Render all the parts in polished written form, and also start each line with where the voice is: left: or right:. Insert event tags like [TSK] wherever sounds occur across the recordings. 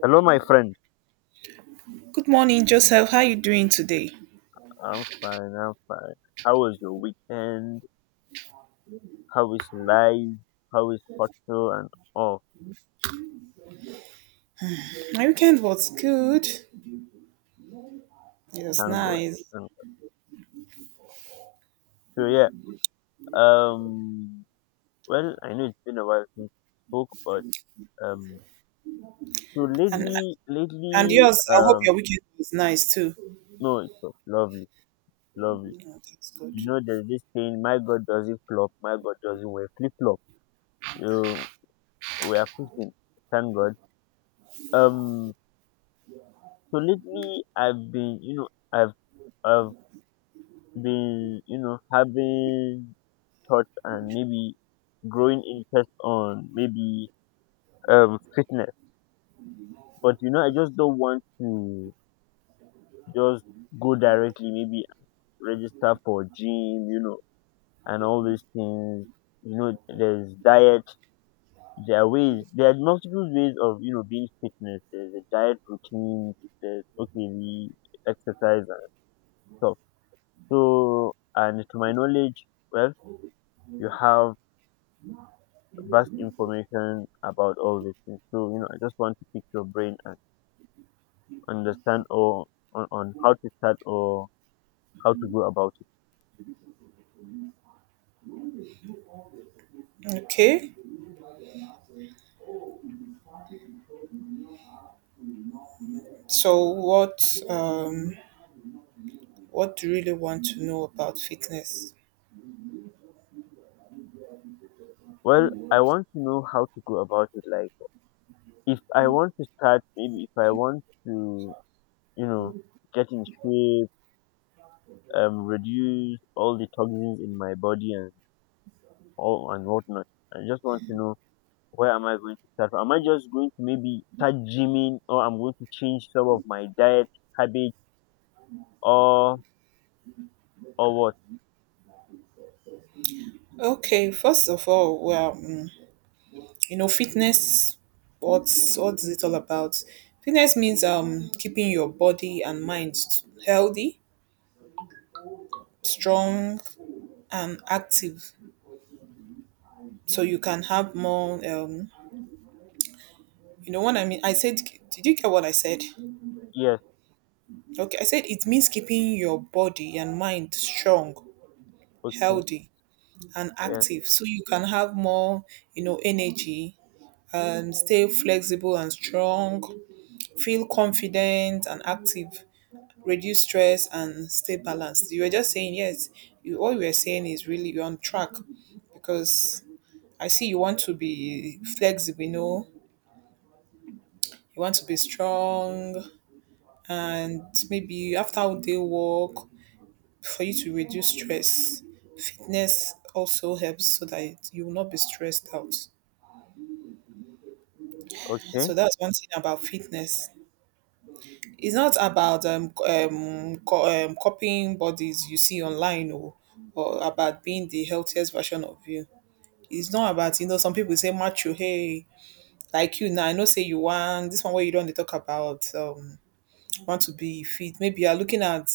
left: Hello, my friend.
right: Good morning, Joseph. How are you doing today?
left: I'm fine. I'm fine. How was your weekend? How is life? How is hotel and all?
right: My weekend was good. It was
left: Thank God.
right: nice.
left: Thank God. So yeah. Um. Well, I know it's been a while since we spoke, but um. So
right: And
left: lately,
right: and
left: lately,
right: yours, I hope
left: um.
right: your weekend was nice too.
left: No, it was lovely, lovely.
right: Yeah, that's good.
left: You know, there's this saying, "My God doesn't flop. My God doesn't wear flip flop." So we are pushing. Thank God. Um. So lately, I've been, I've been having thoughts and maybe growing interest on maybe fitness. But you know, I just don't want to just go directly, maybe register for gym, you know, and all these things. You know, there's diet. There are ways. There are multiple ways of, you know, being fitness. There's a diet routine. There's, okay, the exercise and stuff. So and to my knowledge, well, you have vast information about all these things. So, you know, I just want to pick your brain and understand, on how to start or how to go about it.
right: Okay. So what do you really want to know about fitness?
left: Well, I want to know how to go about it. Like, if I want to start, maybe if I want to, you know, get in shape, reduce all the toxins in my body and all and whatnot. I just want to know, where am I going to start from? Am I just going to maybe start gymming, or I'm going to change some of my diet habits, or or what?
right: Okay, first of all, well, you know, fitness what's it all about? Fitness means keeping your body and mind healthy, strong and active so you can have more you know what I mean? I said, did you get what I said?
left: Yes,
right: Okay, I said it means keeping your body and mind strong,
left: okay,
right: healthy, and
left: yes,
right: active so you can have more, you know, energy and stay flexible and strong, feel confident and active, reduce stress and stay balanced. You were just saying, yes, all you were saying is really you're on track because I see you want to be flexible, you know, you want to be strong, and maybe after all day work for you to reduce stress. Fitness also helps so that you will not be stressed out.
left: okay.
right: So that's one thing about fitness. It's not about copying bodies you see online or about being the healthiest version of you. It's not about you know some people say macho hey like you now I know say you want this one where you don't dey talk about want to be fit maybe you are looking at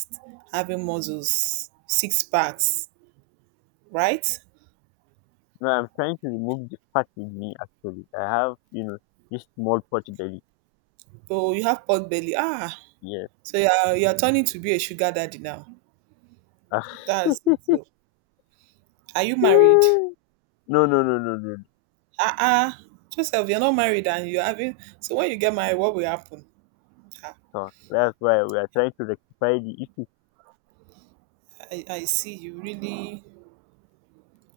right: having muscles six packs right?
left: No, I'm trying to remove the fat with me actually. I have, you know, this small potty belly.
right: Oh, you have pot belly. Ah,
left: Yes.
right: so you are turning to be a sugar daddy now.
left: [SIGHS]
right: That's it. So are you
left: [LAUGHS]
right: married?
left: No, no, no, no, no.
right: Ah, Joseph, you're not married and you're having. So when you get married, what will happen? Ah,
left: No. That's why we are trying to rectify the issue.
right: I see. You really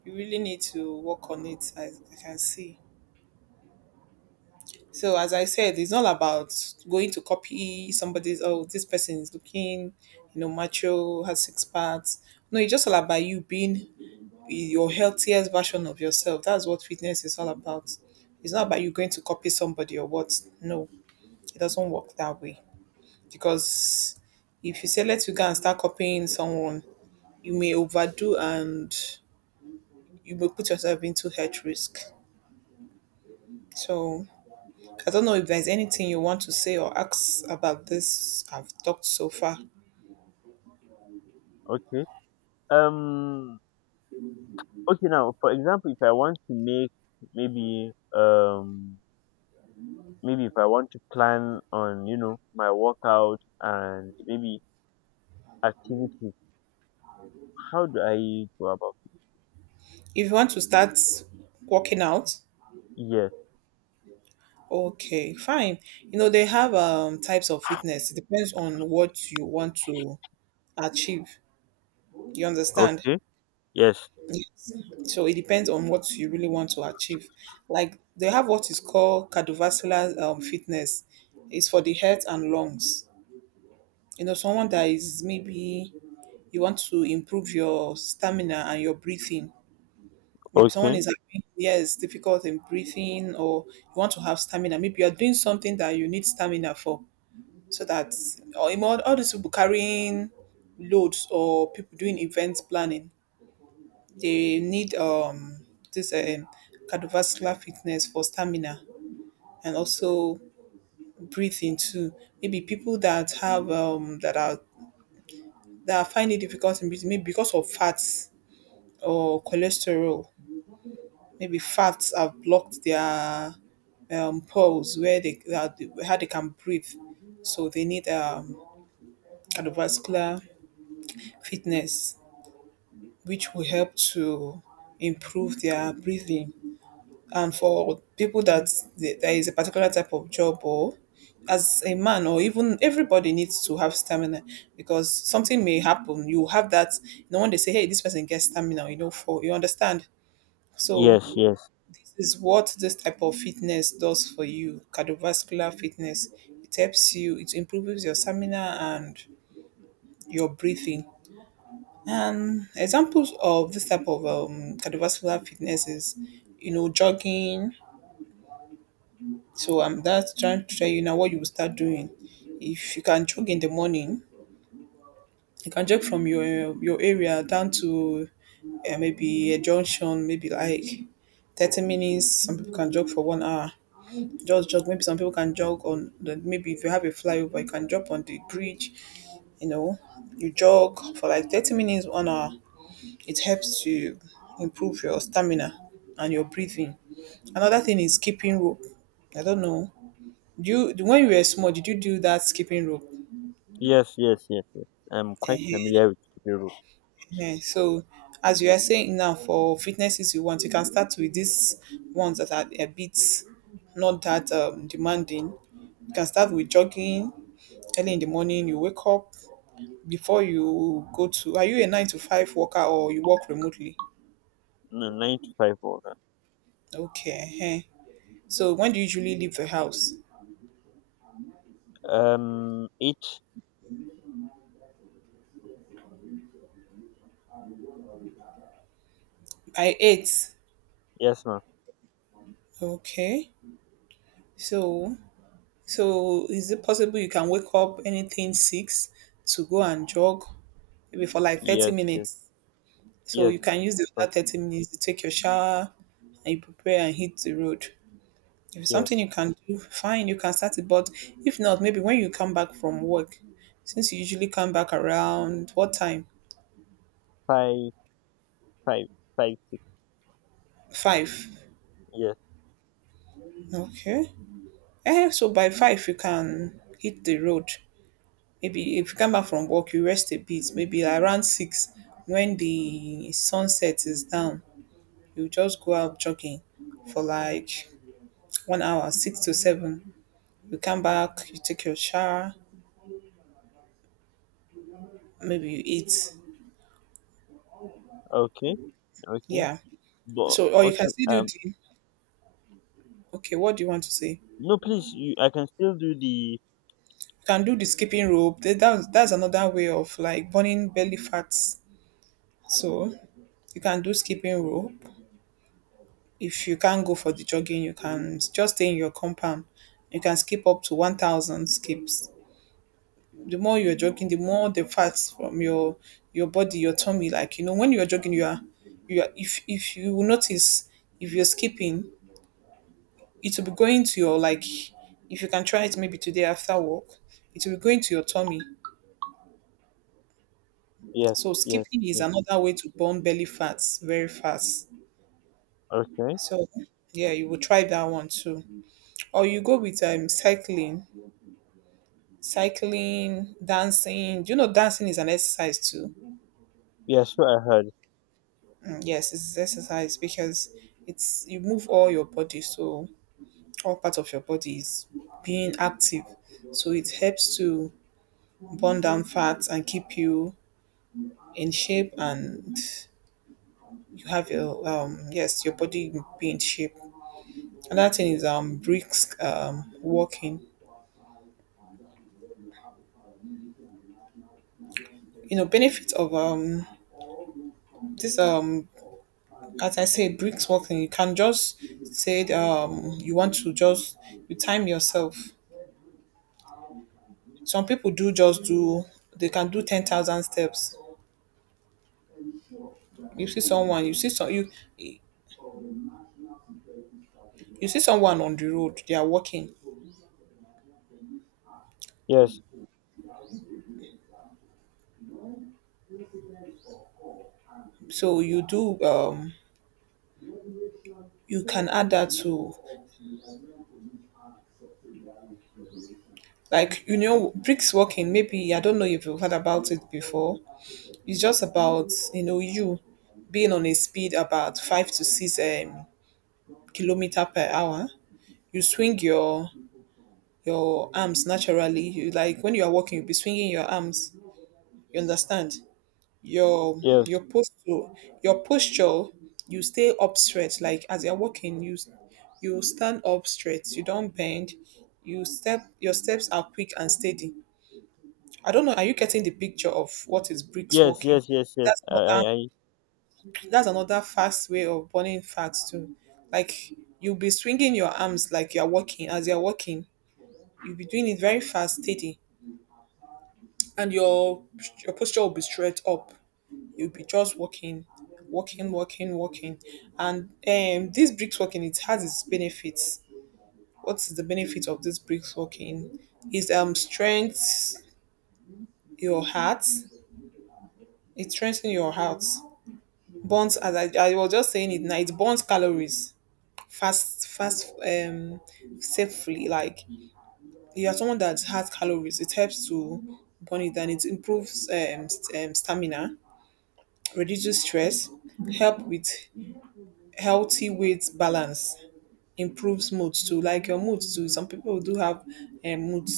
right: you really need to work on it. I can see. So as I said, it's not about going to copy somebody's. Oh, this person is looking, you know, macho, has six parts. No, it's just all about you being your healthiest version of yourself. That's what fitness is all about. It's not about you going to copy somebody or what. No, it doesn't work that way. Because if you say, let you go and start copying someone, you may overdo and you may put yourself into health risk. So I don't know if there's anything you want to say or ask about this I've talked so far.
left: Okay. Um. Okay. Now, for example, if I want to make maybe maybe if I want to plan on, you know, my workout and maybe activities, how do I go about it?
right: If you want to start working out,
left: Yes.
right: okay, fine. You know, they have types of fitness. It depends on what you want to achieve. You understand?
left: Okay. Yes.
right: Yes. So it depends on what you really want to achieve. Like they have what is called cardiovascular fitness. It's for the heart and lungs. You know, someone that is maybe you want to improve your stamina and your breathing. Maybe someone
left: Okay.
right: is having yes difficult in breathing, or you want to have stamina. Maybe you are doing something that you need stamina for, so that or in all these people carrying loads or people doing events planning. They need this cardiovascular fitness for stamina and also breathing too. Maybe people that have that find it difficult in breathing, maybe because of fats or cholesterol. Maybe fats have blocked their pores where they that, how they can breathe. So they need cardiovascular fitness, which will help to improve their breathing. And for people that there is a particular type of job or as a man or even everybody needs to have stamina because something may happen you have that, you know, when they say hey this person gets stamina, you know, for you understand. So
left: Yes, yes,
right: this is what this type of fitness does for you. Cardiovascular fitness, it helps you, it improves your stamina and your breathing, and examples of this type of cardiovascular fitness is, you know, jogging. So I'm that's trying to tell you now what you will start doing. If you can jog in the morning, you can jog from your area down to maybe a junction, maybe like 30 minutes. Some people can jog for 1 hour. Just jog. Maybe some people can jog on the maybe if you have a flyover, you can jog on the bridge. You know, you jog for like 30 minutes, 1 hour. It helps to improve your stamina and your breathing. Another thing is keeping rope. I don't know. Do you when you were small, did you do that skipping rope?
left: yes, yes, yes, yes. I'm quite
right: Ehen.
left: familiar with Kebiro.
right: So as you are saying now, for fitnesses you want, you can start with these ones that are a bit not that demanding. You can start with jogging early in the morning. You wake up before you go to. Are you a nine to five worker or you work remotely?
left: No, nine to five or that.
right: Okay. Ehen. So when do you usually leave the house?
left: Eight.
right: By 8.
left: Yes, ma'am.
right: Okay. So So is it possible you can wake up anything 6 to go and jog maybe for like 30
left: Yes, yes,
right: minutes? So
left: yes,
right: you
left: of
right: can use the
left: course,
right: other 30 minutes to take your shower and you prepare and hit the road. If it's
left: yes.
right: something you can do, fine, you can start it. But if not, maybe when you come back from work, since you usually come back around what time?
left: Five, five, five, six.
right: 5.
left: Yes.
right: Okay. Eh, so by 5 you can hit the road. Maybe if you come back from work, you rest a bit. Maybe around 6, when the sunset is down, you just go out jogging for like 1 hour, 6 to 7. You come back, you take your shower, maybe you eat.
left: Okay, okay.
right: Yeah.
left: But
right: So, or you can
left: okay.
right: still do the. Okay, what do you want to say? You
left: No, please. You, I can still do the.
right: can do the skipping rope. That's another way of like burning belly fats. So you can do skipping rope. If you can't go for the jogging, you can just stay in your compound. You can skip up to 1,000 skips. The more you're jogging, the more the fats from your body, your tummy. Like you know, when you're jogging, you are. If you will notice, if you're skipping, it will be going to your like. If you can try it maybe today after work, it will be going to your tummy.
left: Yes,
right: So
left: yes,
right: skipping is
left: yes.
right: another way to burn belly fats very fast.
left: Okay.
right: So yeah, you will try that one too. Or you go with cycling, dancing. Do you know dancing is an exercise too?
left: Yes, what I heard.
right: Mm, yes, it's exercise because it's you move all your body, so all parts of your body is being active. So it helps to burn down fat and keep you in shape, and you have your body be in shape. Another thing is brisk walking. You know benefits of this as I said, bricks working. You can just say you want to just you time yourself. Some people do just do they can do 10,000 steps. You see someone, you see someone on the road, they are walking.
left: Yes,
right: So you can add that to, like, you know, bricks walking. Maybe I don't know if you've heard about it before. It's just about, you know, you being on a speed about five to six kilometer per hour. You swing your arms naturally. You like when you are walking, you'll be swinging your arms. You understand? Your
left: yes,
right: your posture, you stay up straight. Like as you're walking, you stand up straight. You don't bend. Your steps are quick and steady. I don't know. Are you getting the picture of what is bricks
left: yes,
right: walking?
left: yes, yes, yes.
right: That's another
left: I
right: that's another fast way of burning fats too. Like you'll be swinging your arms like you're walking. As you're walking, you'll be doing it very fast, steady, and your posture will be straight up. You'll be just walking, walking, walking, walking. And this bricks walking, it has its benefits. What is the benefit of this bricks walking? Is strengths your heart. It strengthens your heart. Burns, as I was just saying it now, it burns calories fast fast safely. Like you are someone that has calories, it helps to burn it, and it improves stamina, reduces stress, help with healthy weight balance, improves mood too. Like your mood too. Some people do have um, mood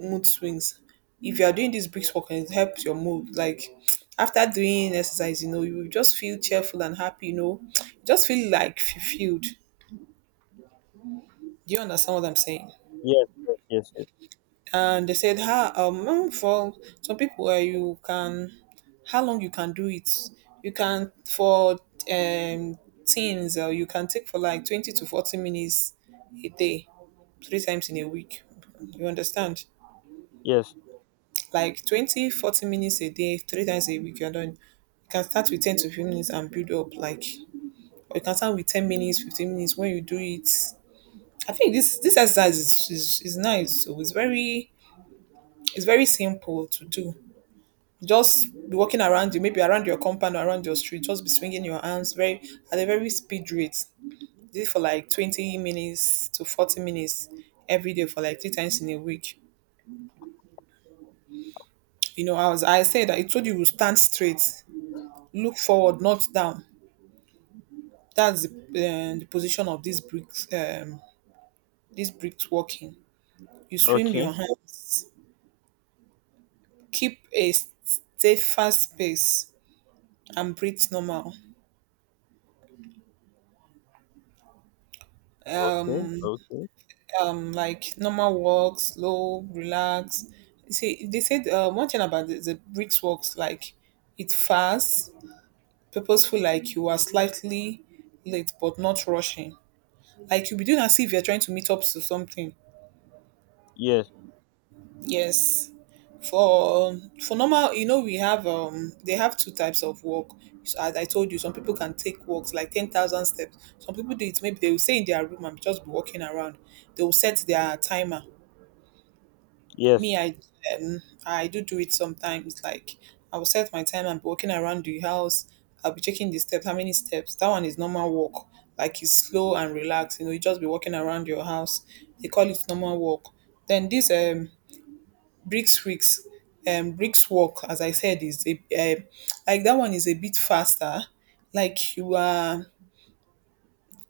right: mood swings. If you are doing this brisk walk, and it helps your mood. Like [TSK] after doing exercise, you know, you will just feel cheerful and happy. You know, [TSK] just feel like fulfilled. Do you understand what I'm saying?
left: yes, yes, yes, yes,
right: And they said how for some people where you can how long you can do it you can for um teens, you can take for like 20 to 40 minutes a day three times in a week, you understand?
left: yes.
right: Like 20, 40 minutes a day three times a week, you're done. You can start with 10 to 15 minutes and build up, like, or you can start with 10 minutes, 15 minutes when you do it. I think this exercise is nice. So it's very, it's very simple to do. Just be walking around, you, maybe around your compound or around your street, just be swinging your arms very, at a very speed rate. Do it for like 20 minutes to 40 minutes every day for like three times in a week. You know, I said that it told you to stand straight, look forward, not down. That's the position of this bricks. This bricks walking. You swim
left: Okay,
right: your hands, keep a steadfast pace, and breathe normal.
left: okay, okay.
right: Like normal walk, slow, relax. See, they said one thing about the bricks walks, like it fast, purposeful, like you are slightly late but not rushing. Like you'll be doing as if you're trying to meet up to something.
left: Yes,
right: Yes. For normal, you know, we have they have two types of walk. So as I told you, some people can take walks like 10,000 steps. Some people do it. Maybe they will stay in their room and just be walking around. They will set their timer.
left: yes.
right: Me, I, um, I do it sometimes, like I will set my time and be walking around the house. I'll be checking the steps how many steps. That one is normal walk, like it's slow and relaxed, you know, you just be walking around your house. They call it normal walk. Then this bricks weeks, bricks walk, as I said, is a like that one is a bit faster, like you are.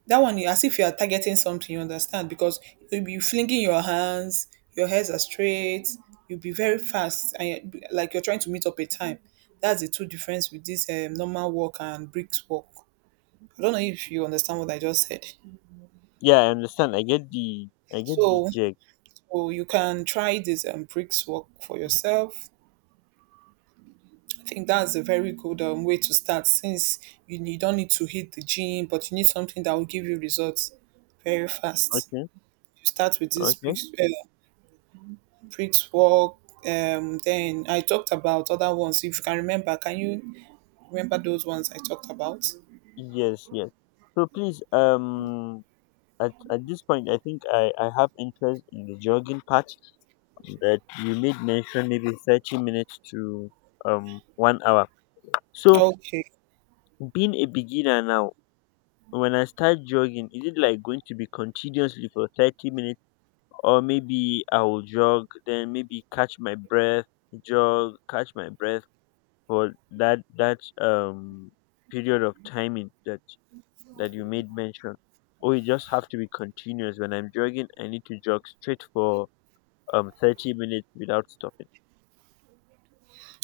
right: That one, you as if you are targeting something, you understand? Because you'll be flinging your hands, your hairs are straight, you'll be very fast, and you're, like you're trying to meet up a time. That's the two difference with this normal walk and bricks walk. I don't know if you understand what I just said.
left: Yeah, I understand. I get the
right: So,
left: gist.
right: so you can try this bricks walk for yourself. I think that's a very good way to start, since you don't need to hit the gym, but you need something that will give you results very fast.
left: Okay,
right: You start with this
left: okay.
right: bricks, bricks work. Then I talked about other ones. If you can remember, can you remember those ones I talked about?
left: Yes, yes. So please, at this point, I think I have interest in the jogging part that you made mention, maybe 30 minutes to 1 hour. So
right: Okay.
left: being a beginner now, when I start jogging, is it like going to be continuously for 30 minutes, or maybe I will jog, then maybe catch my breath, jog, catch my breath? For that that um period of timing that you made mention? Or you just have to be continuous? When I'm jogging, I need to jog straight for 30 minutes without stopping?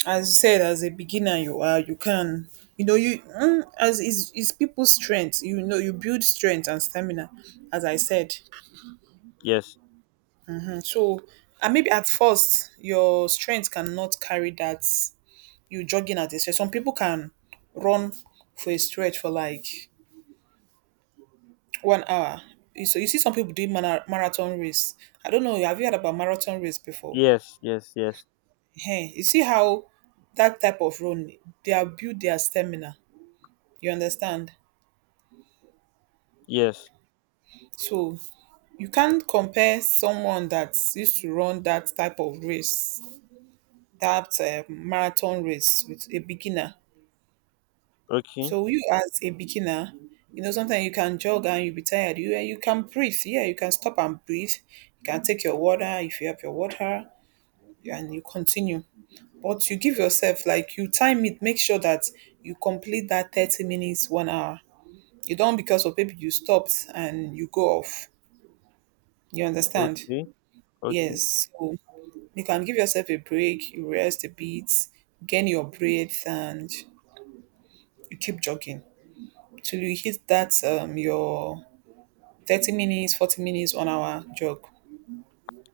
right: As you said, as a beginner, you are, you can, you know, you, as is people's strength. You know, you build strength and stamina, as I said.
left: Yes,
right: And so, and maybe at first your strength cannot carry that you jogging at a stretch. Some people can run for a stretch for like 1 hour. So you see some people doing marathon race. I don't know. Have you heard about marathon race before?
left: yes, yes, yes,
right: Hey, you see how that type of run, they are build their stamina. You understand?
left: yes.
right: So you can't compare someone that used to run that type of race, that marathon race, with a beginner.
left: Okay,
right: So you as a beginner, you know sometimes you can jog and you'll be tired. You can breathe. Yeah, you can stop and breathe. You can take your water if you have your water, and you continue. But you give yourself like, you time it, make sure that you complete that 30 minutes, 1 hour. You don't, because of maybe you stopped and you go off. You understand?
left: okay, okay.
right: Yes. So you can give yourself a break, you rest a bit, gain your breath, and you keep jogging till you hit that your 30 minutes, 40 minutes, 1 hour jog.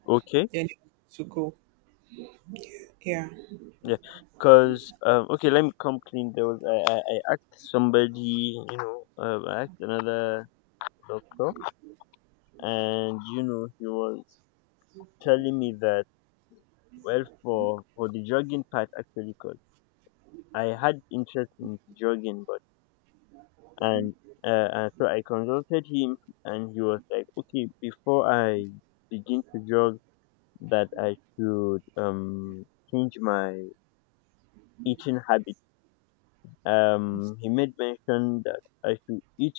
left: Okay.
right: Then you to go. Yeah.
left: Yeah. Because okay, let me come clean. There was i i, I asked somebody, you know, I asked another doctor, and you know, he was telling me that, well, for the jogging part, actually, cause I had interest in jogging, but and uh, so I consulted him, and he was like, okay, before I begin to jog, that I should change my eating habit. He made mention that I should eat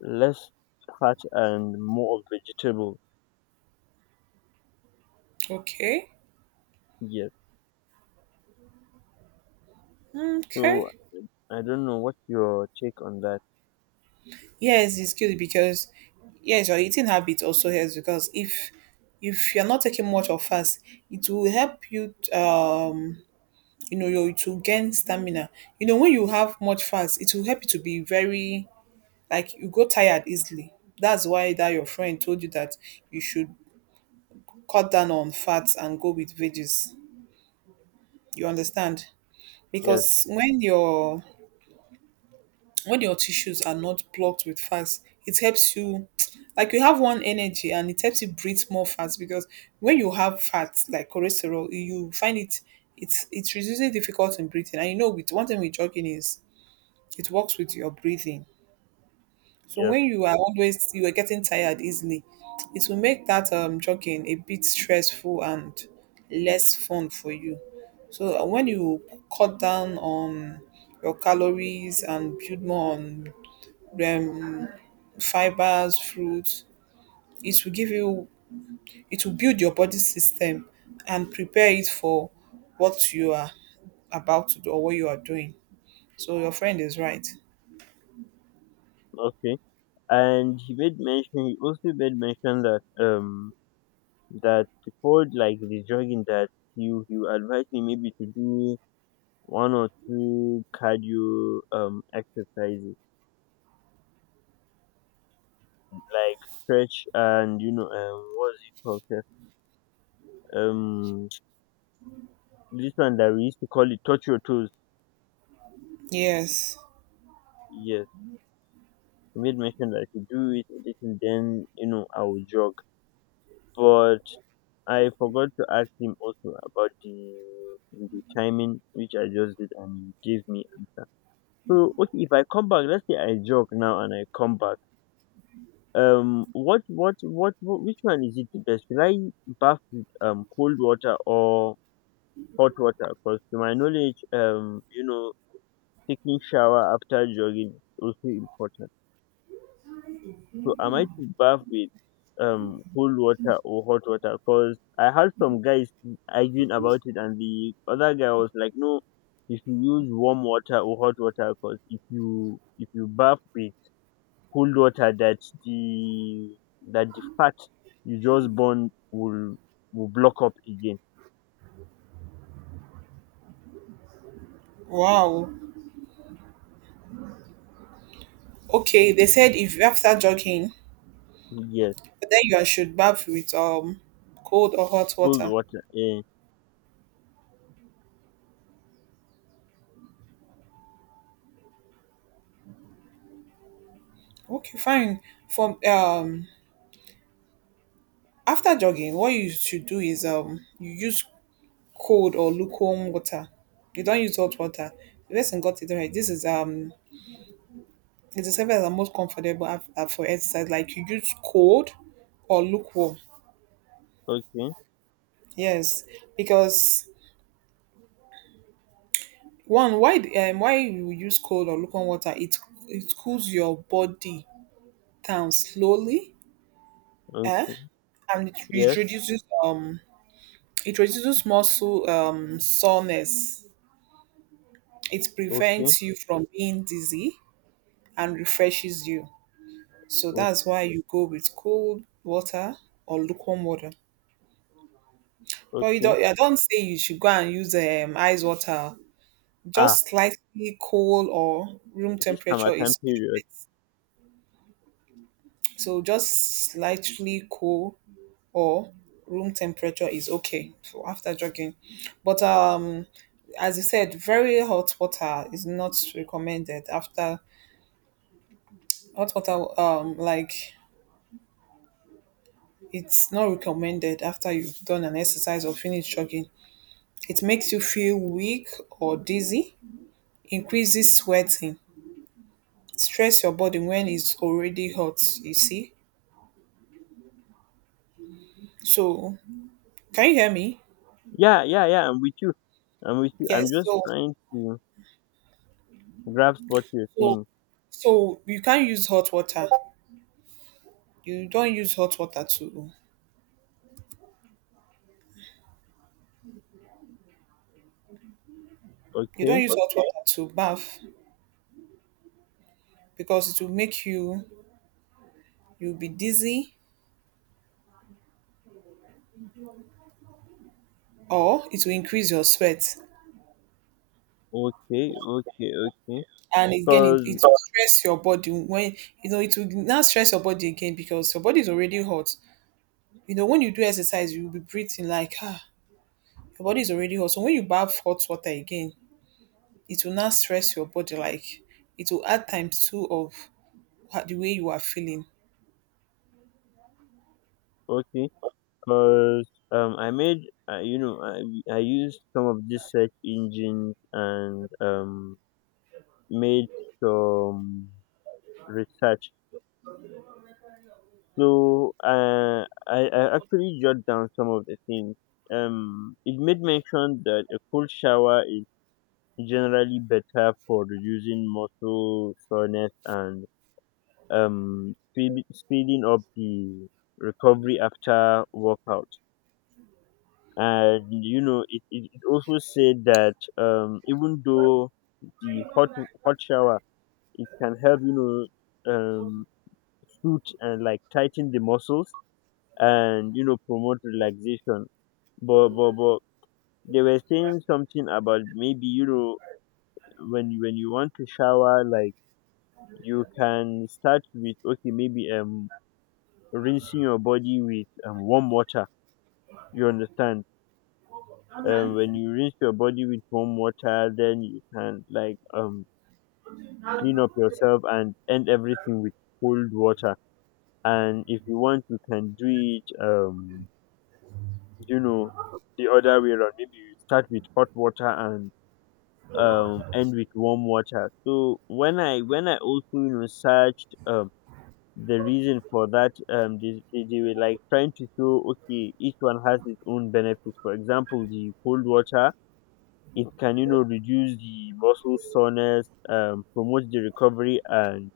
left: less fat and more of vegetables.
right: Okay.
left: Yes. So
right: Okay.
left: I don't know what your take on that.
right: Yes, it's good because, yes, your eating habit also helps, because if you're not taking much of fast, it will help you, you know, you to gain stamina. You know, when you have much fast, it will help you to be very, like you go tired easily. That's why that your friend told you that you should cut down on fats and go with veggies. You understand?
left: Yes.
right: Because when you're, when your tissues are not blocked with fats, it helps you [TSK] like you have one energy and it helps you breathe more fast, because when you have fats like cholesterol, you find it, it's really difficult in breathing. And you know with one thing with jogging is it works with your breathing. So
left: Yes.
right: when you are always, you are getting tired easily, it will make that jogging a bit stressful and less fun for you. So when you cut down on your calories and build more on um, fibers, fruits. It will give you, it will build your body system and prepare it for what you are about to do or what you are doing. So your friend is right.
left: Okay. And he made mention, that that before, like the jogging, that you advise me maybe to do one or two cardio exercises, like stretch and, you know, what's it called sef? um this one that we used to call it touch your toes,
right: Yes.
left: yes. He made mention that if you do it a little, then, you know, I will jog. But I forgot to ask him also about the timing, which I just did, and he gave me answer. So okay, if I come back, let's say I jog now and I come back. What which one is it the best? Should I bath with cold water or hot water? Because to my knowledge, you know, taking shower after jogging is also important. So am I to bath with cold water or hot water? Because I had some guys arguing about it, and the other guy was like, "No, if you should use warm water or hot water, because if you bath with cold water, the that the fat you just burn will block up again."
right: Wow. Okay. They said if after jogging,
left: Yes,
right: then you should bath with cold or hot
left: cold
right: water.
left: water. Eh.
right: Okay, fine. From after jogging, what you should do is, you use cold or lukewarm water. You don't use hot water. The person got it right. This is it's the service that most comfortable for exercise. Like you use cold or lukewarm.
left: Okay.
right: Yes, because one why why you use cold or lukewarm water? It cools your body down slowly. Eh?
left: Okay.
right: And
left: Yes.
right: reduces um it reduces muscle soreness. It
left: Okay.
right: prevents you from being dizzy and refreshes you. So that's
left: Okay.
right: why you go with cold water or lukewarm water. But you
left: Okay.
right: don't, I don't say you should go and use ice water.
left: Ah,
right: Just slightly cold or room
left: this time my
right: temperature
left: time
right: is
left: period.
right: perfect. So just slightly cold or room temperature is okay for after jogging. But as you said, very hot water is not recommended after hot water. Like it's not recommended after you've done an exercise or finished jogging. It makes you feel weak or dizzy, increases sweating, stress your body when it's already hot, you see. So, can you hear me?
left: Yeah, yeah, yeah. I'm with you. I'm with you. I'm
right: Yes.
left: just
right: So,
left: trying to grasp what you're
right: so,
left: saying.
right: so you can't use hot water. You don't use hot water to, you
left: Okay,
right: don't use hot water to bath because it will make you, you'll be dizzy or it will increase your sweat.
left: okay, okay, okay.
right: And again, it,
left: Cause
right: it will stress your body when, you know, it will now stress your body again because your body is already hot. You know, when you do exercise, you will be breathing like, ah, your body is already hot. So when you bath hot water again, it will not stress your body. Like, it will add times two of what, the way you are feeling.
left: okay, cause I made you know, I used some of these search engines and made some research. So I actually jot down some of the things. It made mention that a cold shower generally better for reducing muscle soreness and, speeding up the recovery after workout. And you know, it also said that even though the hot hot shower, it can help, you know, suit and like tighten the muscles and, you know, promote relaxation. But they were saying something about, maybe, you know, when you want to shower, like, you can start with, okay, maybe rinsing your body with warm water, you understand? When you rinse your body with warm water, then you can like clean up yourself and end everything with cold water. And if you want, you can do it you know, the other way around, maybe you start with hot water and end with warm water. So when I also, you know, searched, the reason for that, they were like trying to show, okay, each one has its own benefits. For example, the cold water, it can, you know, reduce the muscle soreness, promote the recovery, and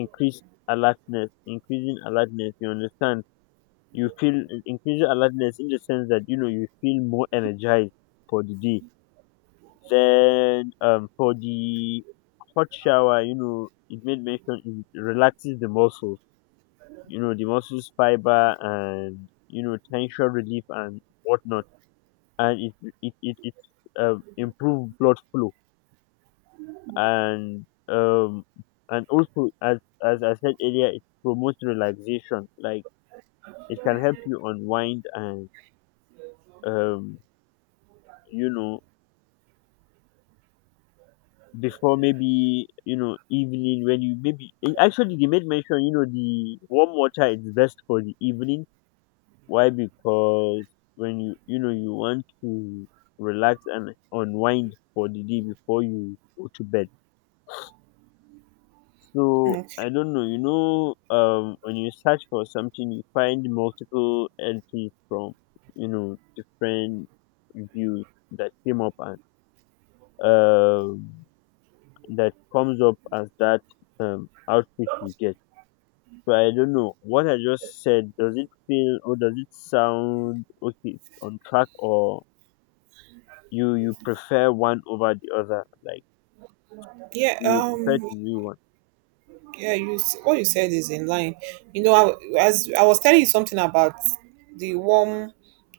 left: increase alertness. Increasing alertness, you understand. You feel increasing alertness in the sense that, you know, you feel more energized for the day. Then for the hot shower, you know, it made mention, it relaxes the muscles. You know, the muscles fiber and, you know, tension relief and whatnot. And it improve blood flow, and um and also, as I said earlier, it promotes relaxation. Like, it can help you unwind and um you know, before, maybe, you know, evening when you maybe, actually they made mention, you know, the warm water is best for the evening. Why? Because when you know, you want to relax and unwind for the day before you go to bed. So I
right: Okay.
left: don't know, you know, when you search for something, you find multiple entries from, you know, different views that came up, and um that comes up as that outfit you get. So I don't know, what I just said, does it feel or does it sound okay, it's on track? Or you prefer one over the other, like
right: Yeah.
left: you prefer to do one?
right: Yeah. What you said is in line. You know, I, as I was telling you something about the warm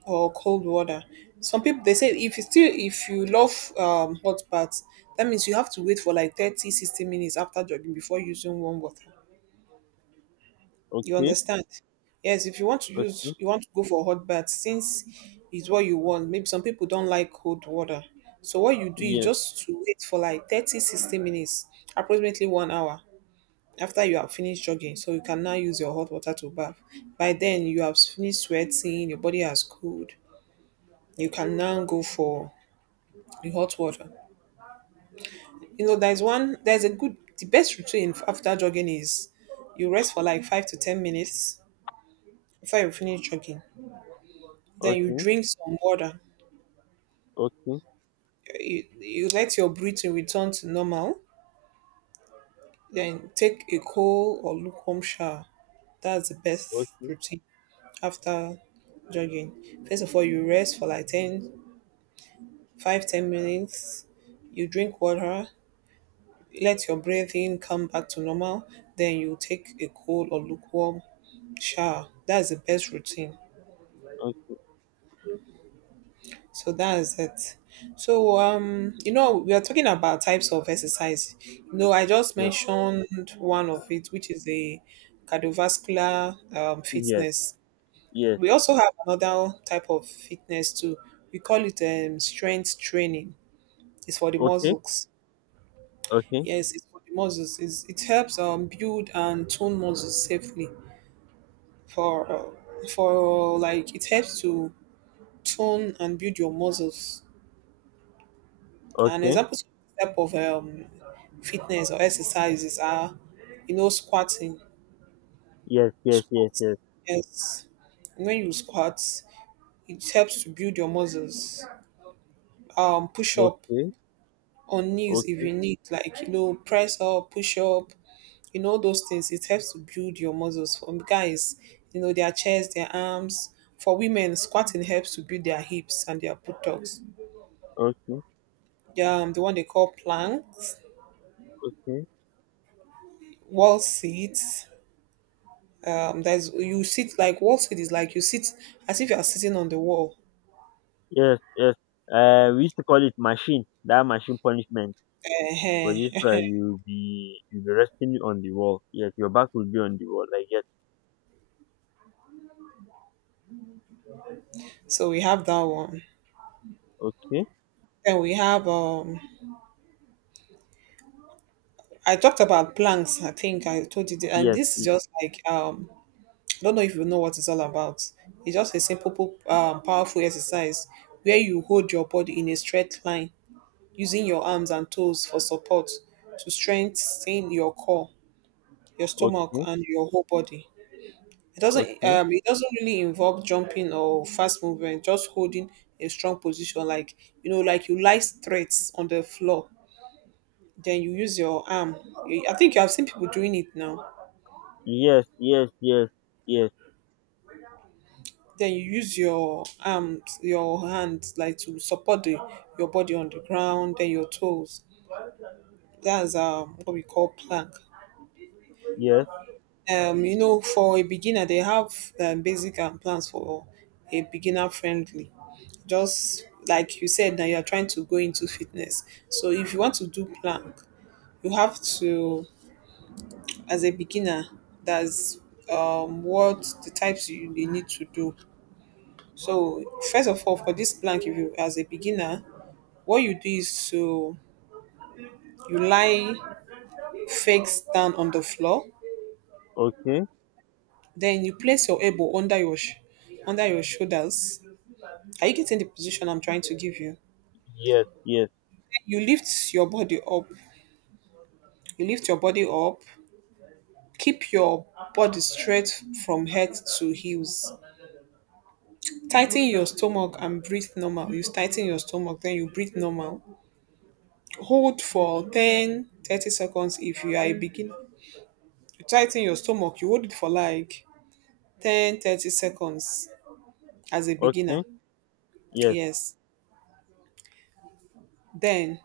right: or cold water. Some people they say if you still, if you love hot baths, that means you have to wait for like 30, 60 minutes after jogging before using warm water. You
left: Okay,
right: understand? Yes, if you want to use,
left: okay,
right: you want to go for hot bath, since it's what you want, maybe some people don't like cold water. So what you do is
left: yes,
right: just to wait for like 30, 60 minutes, approximately 1 hour after you have finished jogging. So you can now use your hot water to bath. By then you have finished sweating, your body has cooled. You can now go for the hot water. You know, there's one, there's a good, the best routine after jogging is you rest for like five to 10 minutes before you finish jogging. Then you
left: okay,
right: drink some water.
left: okay,
right: You let your breathing return to normal. Then take a cold or lukewarm shower. That's the best
left: okay,
right: routine after jogging. First of all, you rest for like 10, 5, 10 minutes. You drink water. Let your breathing come back to normal. Then you take a cold or lukewarm shower. That's the best routine.
left: okay,
right: So that is it. So you know, we are talking about types of exercise. You know, I just mentioned one of it, which is the cardiovascular
left: yes, yes,
right: fitness.
left: yes,
right: We also have another type of fitness too. We call it strength training. It's for the
left: okay,
right: muscles.
left: okay,
right: Yes, it's for the muscles. It's, it helps build and tone muscles safely. For like it helps to tone and build your muscles. An
left: okay,
right: example type of fitness or exercises are, you know, squatting.
left: yes, yes, yes,
right: Squat.
left: yes,
right: Yes. When you squat, it helps to build your muscles. Push up
left: okay,
right: on knees if
left: okay,
right: you need, like you know, press up, push up. You know those things. It helps to build your muscles. For guys, you know their chest, their arms. For women, squatting helps to build their hips and their buttocks.
left: okay,
right: Yeah, the one they call planks,
left: okay,
right: wall seats, there's you sit like wall sit is like you sit as if you are sitting on the wall
left: yes, yes. Uh, we used to call it machine, that machine punishment. Was just where
right: uh
left: you be resting on the wall, yes, your back will be on the wall, like, yes.
right: [LAUGHS] so we have that one.
left: Okay.
right: And we have I talked about planks. I think I told you and
left: Yes.
right: this is just like I don't know if you know what it's all about. It's just a simple powerful exercise where you hold your body in a straight line using your arms and toes for support to strengthen your core, your stomach
left: Okay,
right: and your whole body.
left: okay.
right: It doesn't really involve jumping or fast movement, just holding a strong position, like you know, like you lie straight on the floor, then you use your arm. You— I think you have seen people doing it now.
left: Yes, yes, yes, yes,
right: Then you use your arms, your hands like to support your body on the ground, then your toes. That's what we call plank.
left: yes,
right: For a beginner, they have basic plans for a beginner friendly. Just like you said, that you are trying to go into fitness. So if you want to do plank, you have to, as a beginner, that's what the types you, need to do. So first of all, for this plank, if you as a beginner, what you do is to you lie face down on the floor,
left: okay,
right: then you place your elbow under your under your shoulders. Are you getting the position I'm trying to give you?
left: yes, yes,
right: You lift your body up. You lift your body up. Keep your body straight from head to heels. Tighten your stomach and breathe normal. You tighten your stomach, then you breathe normal. Hold for 10, 30 seconds if you are a beginner. You tighten your stomach, you hold it for like 10, 30 seconds as a
left: okay,
right: beginner.
left: yes,
right: Yes. Then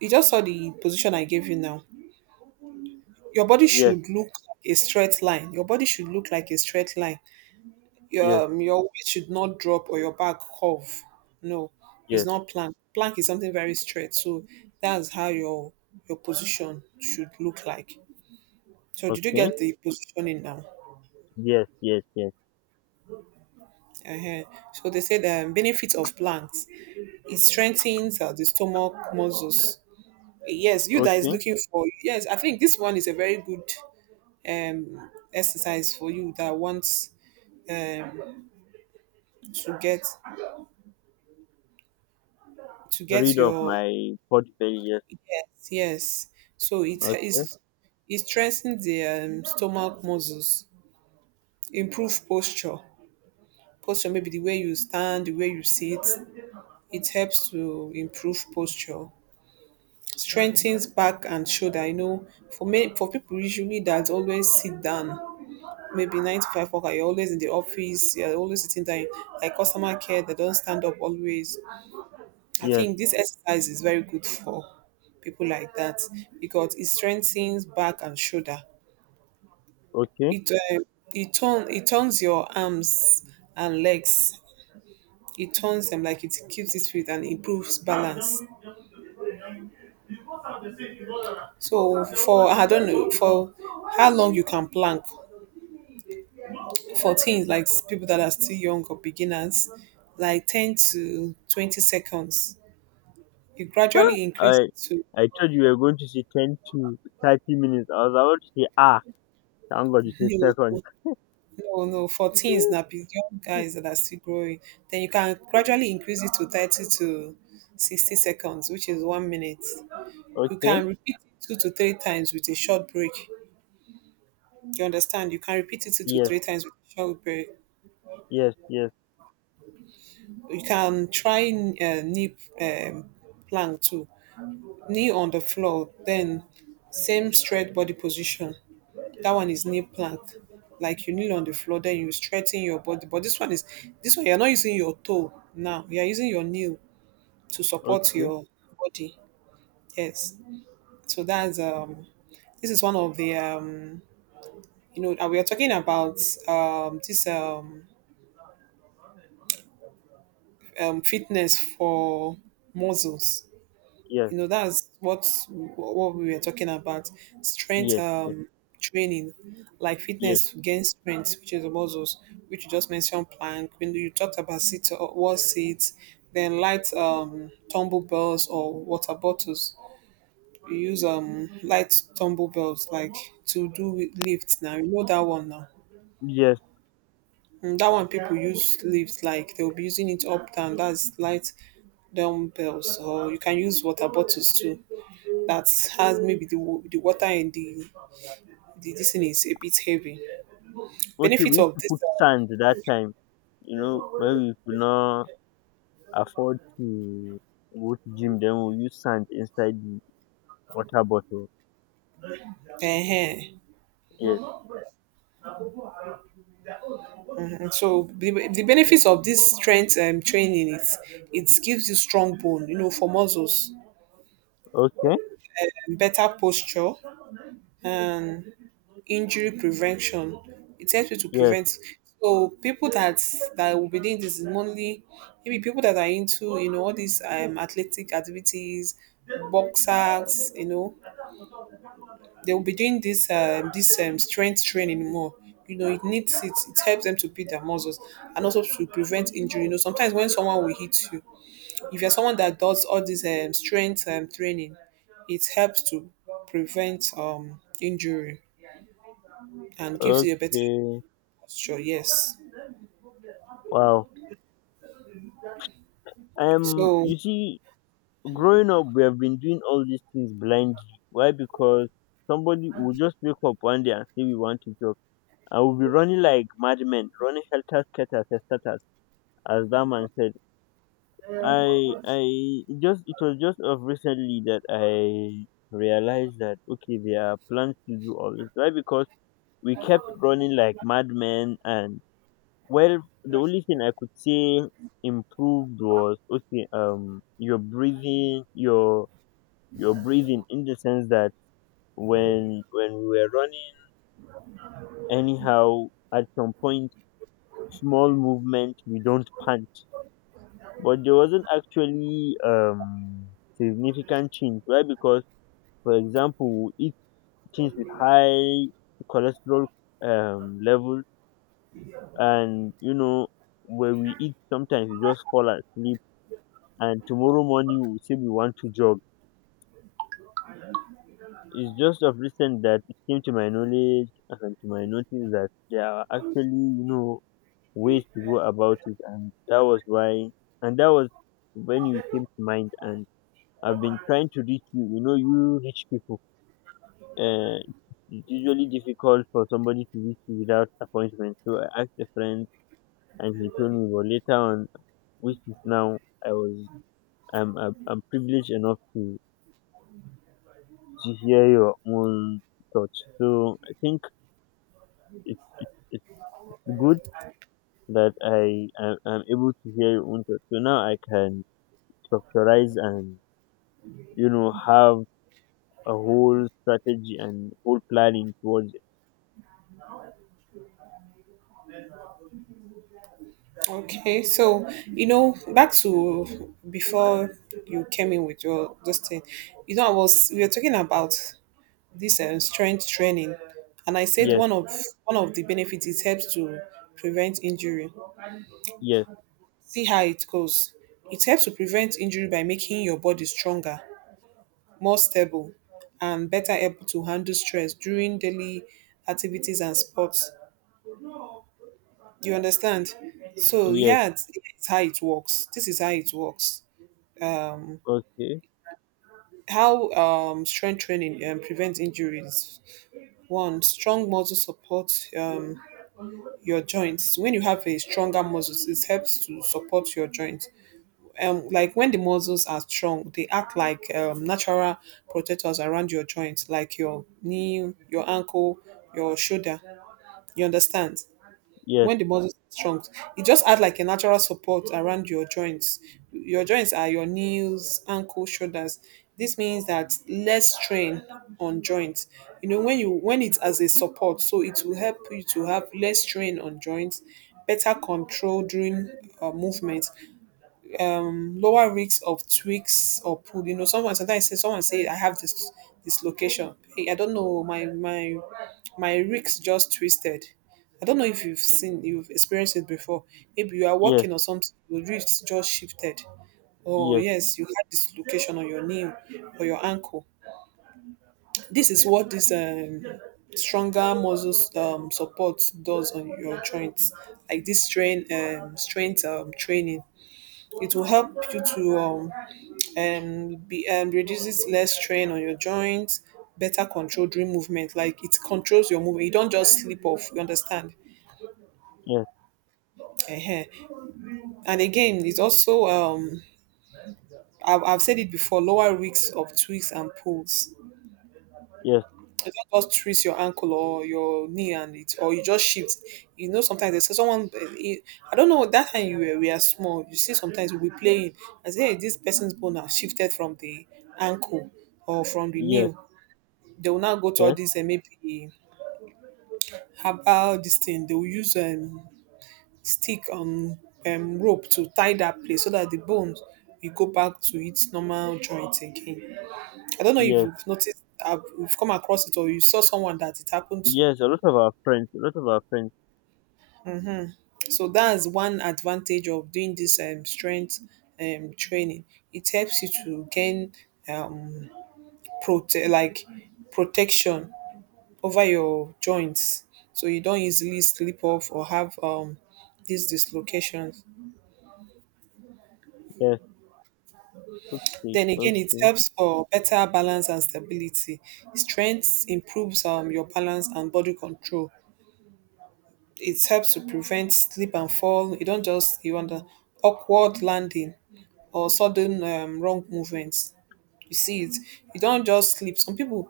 right: you just saw the position I gave you now. Your body
left: yes,
right: should look like a straight line. Your body should look like a straight line.
left: yes,
right: Your weight should not drop or your back curve. No, it's
left: yes,
right: not plank. Plank is something very straight. So that's how your position should look like. So did you
left: okay,
right: get the positioning now?
left: yes, yes, yes,
right: Uh huh. So they say the benefits of planks. It strengthens the stomach muscles. Yes, you that is
left: okay,
right: looking for yes, I think this one is a very good exercise for you that wants um to get to get
left: rid of
right: your
left: my portfolio, yes,
right: yes yes so it
left: okay,
right: is it strengthens the stomach muscles, improve posture. Posture, maybe the way you stand, the way you sit, it helps to improve posture. Strengthens back and shoulder, you know, for many for people usually that always sit down, maybe nine to five worker, you're always in the office, you're always sitting down, like customer care, they don't stand up always. I
left: yes,
right: think this exercise is very good for people like that because it strengthens back and shoulder.
left: okay.
right: It it turn it turns your arms and legs. It turns them like it keeps it fit and improves balance. So for I don't know for how long you can plank for things like people that are still young or beginners, like 10 to 20 seconds. It
left: Huh?
right: gradually increases to
left: I thought you were going to say 10 to 30 minutes. I was about to say, ah, thank God you said
right: [LAUGHS]
left: second.
right: No, no, for teens now,
left: [LAUGHS]
right: be young guys that are still growing. Then you can gradually increase it to 30 to 60 seconds, which is 1 minute. You
left: Okay,
right: can repeat it two to three times with a short break. You understand? You can repeat it two to
left: yes,
right: three times with a short break.
left: yes, yes,
right: You can try knee plank too. Knee on the floor, then same straight body position. That one is knee plank. Like you kneel on the floor, then you straighten your body. But this one is this one you're not using your toe now. You're using your knee to support
left: okay,
right: your body. Yes. So that's this is one of the you know we are talking about this fitness for muscles.
left: yes,
right: You know that's what we were talking about. Strength
left: yes, yes,
right: training, like
left: yes,
right: fitness to gain strength, which is the muscles, which you just mentioned plank when you talked about sit or wall seats. Then light tumble bells or water bottles. You use light tumble bells, like, to do with lifts now. You know that one now.
left: yes.
right: Mm, that one people use lifts like they'll be using it up down. That's light dumbbells, or you can use water bottles too that has maybe the water in the this thing is a bit heavy.
left: Okay, we
right: Benefits
left: used
right: of
left: to
right: this.
left: put sand that time, you know, when we could not afford to go to gym, then we use sand inside the water bottle.
right: Uh, uh
left: Yes.
right: So the benefits of this strength training is it gives you strong bone, you know, for muscles,
left: Okay.
right: better posture, and injury prevention. It helps you to
left: Yes.
right: prevent. So people that that will be doing this is mainly maybe people that are into you know all these athletic activities, boxers, you know, they will be doing this strength training more. You know, it needs it. It helps them to build their muscles and also to prevent injury. You know, sometimes when someone will hit you, if you're someone that does all this strength training, it helps to prevent injury and gives you a better
left: Okay.
right: posture. Yes.
left: Wow.
right: So
left: You see, growing up, we have been doing all these things blindly. Why? Because somebody will just wake up one day and say we want to jog. I will be running like madmen, running helter skelter, testatas, as that man said. I it just it was just of recently that I realized that, okay, there are plans to do all this. Why? Because we kept running like madmen. And, well, the only thing I could say improved was, okay, your breathing, your breathing, in the sense that when we were running anyhow, at some point, small movement, we don't punch. But there wasn't actually significant change. Why? Because, for example, we eat things with high cholesterol level, and when we eat, sometimes we just fall asleep, and tomorrow morning we say we want to jog. It's just of recent that it came to my knowledge and to my notice that there are actually ways to go about it, and and that was when you came to mind, and I've been trying to reach you. You know, you rich people. Uh, it's usually difficult for somebody to reach you without appointment. So I asked a friend, and he told me. But later on, which is now, I was I'm privileged enough to hear your own thoughts. So I think it's it's it's, it's good that I'm able to hear your own thoughts. So now I can structurize and have a whole strategy and whole planning towards it.
right: okay, so you know, back to before you came in with your this thing, I was we were talking about this strength training, and I said
left: Yes,
right: one of the benefits it helps to prevent injury.
left: yes.
right: See how it goes. It helps to prevent injury by making your body stronger, more stable, and better able to handle stress during daily activities and sports. You understand? So
left: Yes,
right: yeah, it's how it works. This is how it works. um
left: okay.
right: how strength training prevents injuries. One, strong muscle support. um your joints, when you have a stronger muscles, it helps to support your joints. Like when the muscles are strong, they act like natural protectors around your joints, like your knee, your ankle, your shoulder. You understand?
left: Yes,
right: When the muscles are strong, it just add like a natural support around your joints. Your joints are your knees, ankle, shoulders. This means that less strain on joints. You know when you when it's as a support, so it will help you to have less strain on joints, better control during movement, lower risks of twigs or pull. You know, someone sometimes say someone say I have this dislocation. Hey, I don't know, my my ricks just twisted. I don't know if you've seen you've experienced it before. Maybe you are
left: yes,
right: walking or something, your ribs just shifted. Oh
left: yes,
right: yes, you had dislocation on your knee or your ankle. This is what this stronger muscles support does on your joints. Like this strain strength training, it will help you to and reduces less strain on your joints, better control during movement. Like it controls your movement. You don't just slip off. You understand?
left: yes,
right: Ehen. And again, it's also I've said it before. Lower risks of twists and pulls.
left: yes,
right: You don't just twist your ankle or your knee and it, or you just shift. You know, sometimes they say someone. Eh, eh, I don't know. That time you were, we are small. You see, sometimes we be playing. I say hey, this person's bone has shifted from the ankle or from the
left: yes,
right: knee. They will now go to all these and maybe herbal this thing, they will use stick on rope to tie that place so that the bones will go back to its normal joint again. I don't know if
left: yes, yes,
right: you've noticed you've come across it or you saw someone that it happened to.
left: yes. A lot of our friends, a lot of our friends.
right: So that's one advantage of doing this strength training. It helps you to gain um like, protection over your joints, so you don't easily slip off or have these dislocations.
left: Yes, see,
right: Then again, it
left: okay,
right: helps for better balance and stability. Strength improves your balance and body control. It helps to prevent slip and fall. You don't just you want the awkward landing or sudden wrong movements. You see it, you don't just sleep. Some people,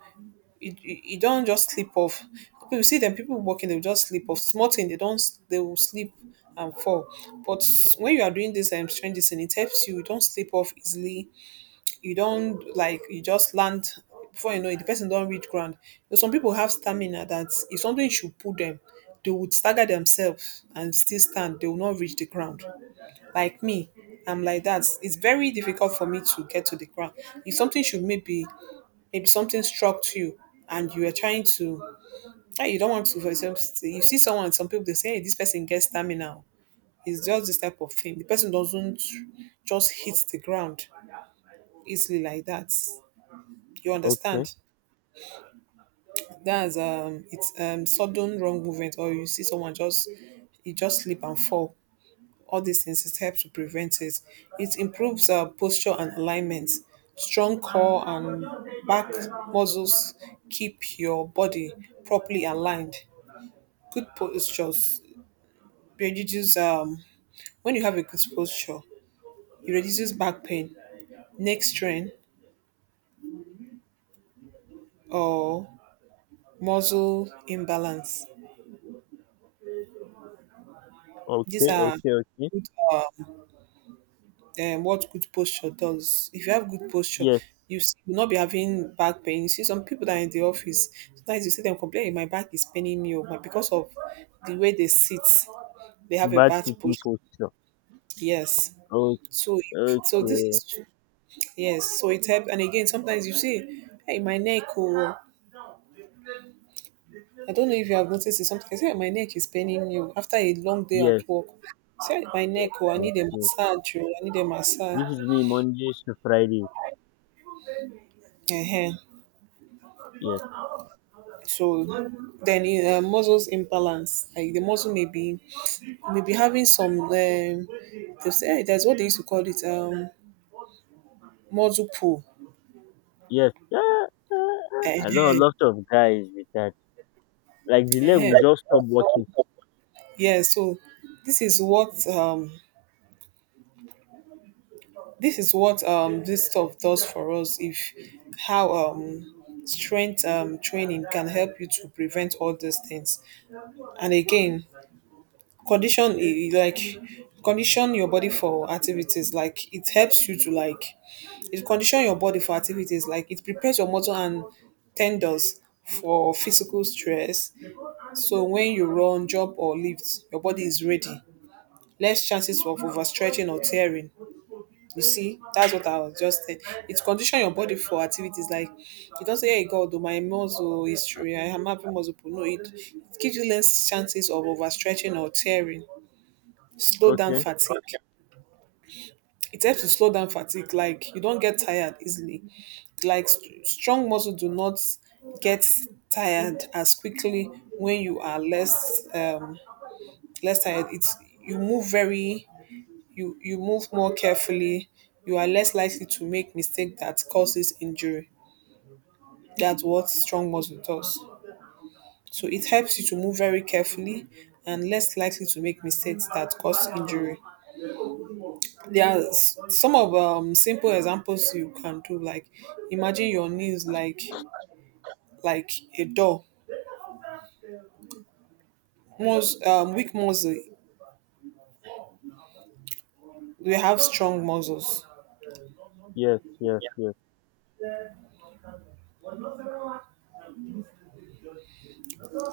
right: you don't just sleep off. You see them, people walking, they'll just sleep off small thing, they don't, they will sleep and fall. But when you are doing this strange thing, it helps you, you don't sleep off easily. You don't like, you just land, before you know it the person don't reach ground. So some people have stamina that if something should pull them, they would stagger themselves and still stand, they will not reach the ground. Like me, I'm like that, it's very difficult for me to get to the ground. If something should, maybe something struck you and you are trying to you don't want to, you see someone, some people they say, hey, this person gets stamina. It's just this type of thing, the person doesn't just hit the ground easily like that. You
left: okay,
right: understand? That's um it's um sudden wrong movement, or you see someone just, you just slip and fall. All these things, it helps to prevent it. It improves posture and alignment. Strong core and back muscles keep your body properly aligned. Good postures reduces when you have a good posture, it reduces back pain, neck strain, or muscle imbalance. These
left: okay,
right: are
left: okay, okay.
right: good what good posture does. If you have good posture,
left: Yes,
right: will not be having back pain. You see some people that are in the office, sometimes you see them complaining, my back is paining me over, because of the way they sit. They have a
left: bad
right: bad
left: sitting
right: posture.
left: posture.
right: Yes.
left: Okay,
right: So so this
left: okay.
right: is yes. So it helps. And again, sometimes you see, hey, my neck, or I don't know if you have noticed it. Sometimes I say, "Hey, my neck is paining you after a long day at
left: Yes,
right: work." Say, "Hey, my
left: yes,
right: neck, or I
left: yes,
right: need a
left: yes.
right: massage, or I need a massage."
left: This is me Mondays to Fridays.
right: Uh-huh.
left: Yes,
right: So then muscles imbalance, like the muscle may be, having some, they say, that's what they used to call it, muscle pull.
left: yes. Ah, ah, ah. I know a
right: Uh-huh.
left: lot of guys with that. Like the leg
right: Uh-huh.
left: will just stop
right: So,
left: working.
right: yeah, so this is what um this is what this stuff does for us, if how strength training can help you to prevent all these things. And again, condition i- i- like condition your body for activities, it conditions your body for activities, like it prepares your muscle and tendons for physical stress. So when you run, jump, or lift, your body is ready. Less chances of overstretching or tearing. You see, that's what I was just saying. It conditions your body for activities, like you don't say, "Hey God, oh, my muscle is I am having muscle pain." No, it gives you less chances of overstretching or tearing. Slow down
left: Okay.
right: fatigue. It helps to slow down fatigue, like you don't get tired easily. Like strong muscle do not get tired as quickly. When you are less less tired, it's, you move very you move more carefully. You are less likely to make mistake that causes injury. That's what strong muscle does. So it helps you to move very carefully, and less likely to make mistakes that cause injury. There are some of simple examples you can do. Like imagine your knees like a door. Weak muscle, we have strong muscles.
left: Yes, yes, yes,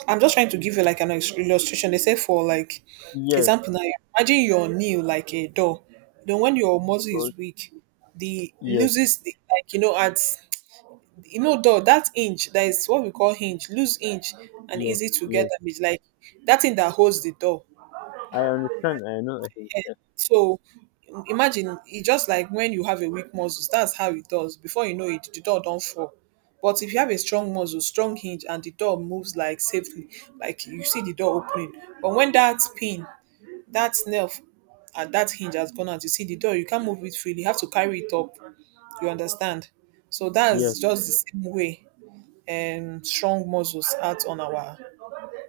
right: I'm just trying to give you like an illustration, they say, for like
left: yes.
right: example now. Imagine your knee like a door. Then when your muscle
left: Okay.
right: is weak, the
left: Yes,
right: loses the, like you know, at, you know, door, that hinge, that is what we call hinge, loose hinge, and
left: yes,
right: easy to get
left: yes.
right: damage, like that thing that holds the door.
left: I understand. I know. I think, yes.
right: So imagine, it's just like when you have a weak muscles, that's how it does. Before you know it, the door don't fall. But if you have a strong muscle, strong hinge, and the door moves like safely, like you see the door opening. But when that pin, that nail and that hinge has gone out, you see the door, you can't move it freely. You have to carry it up. You understand? So
left: Yes.
right: that's just the same way strong muscles act on our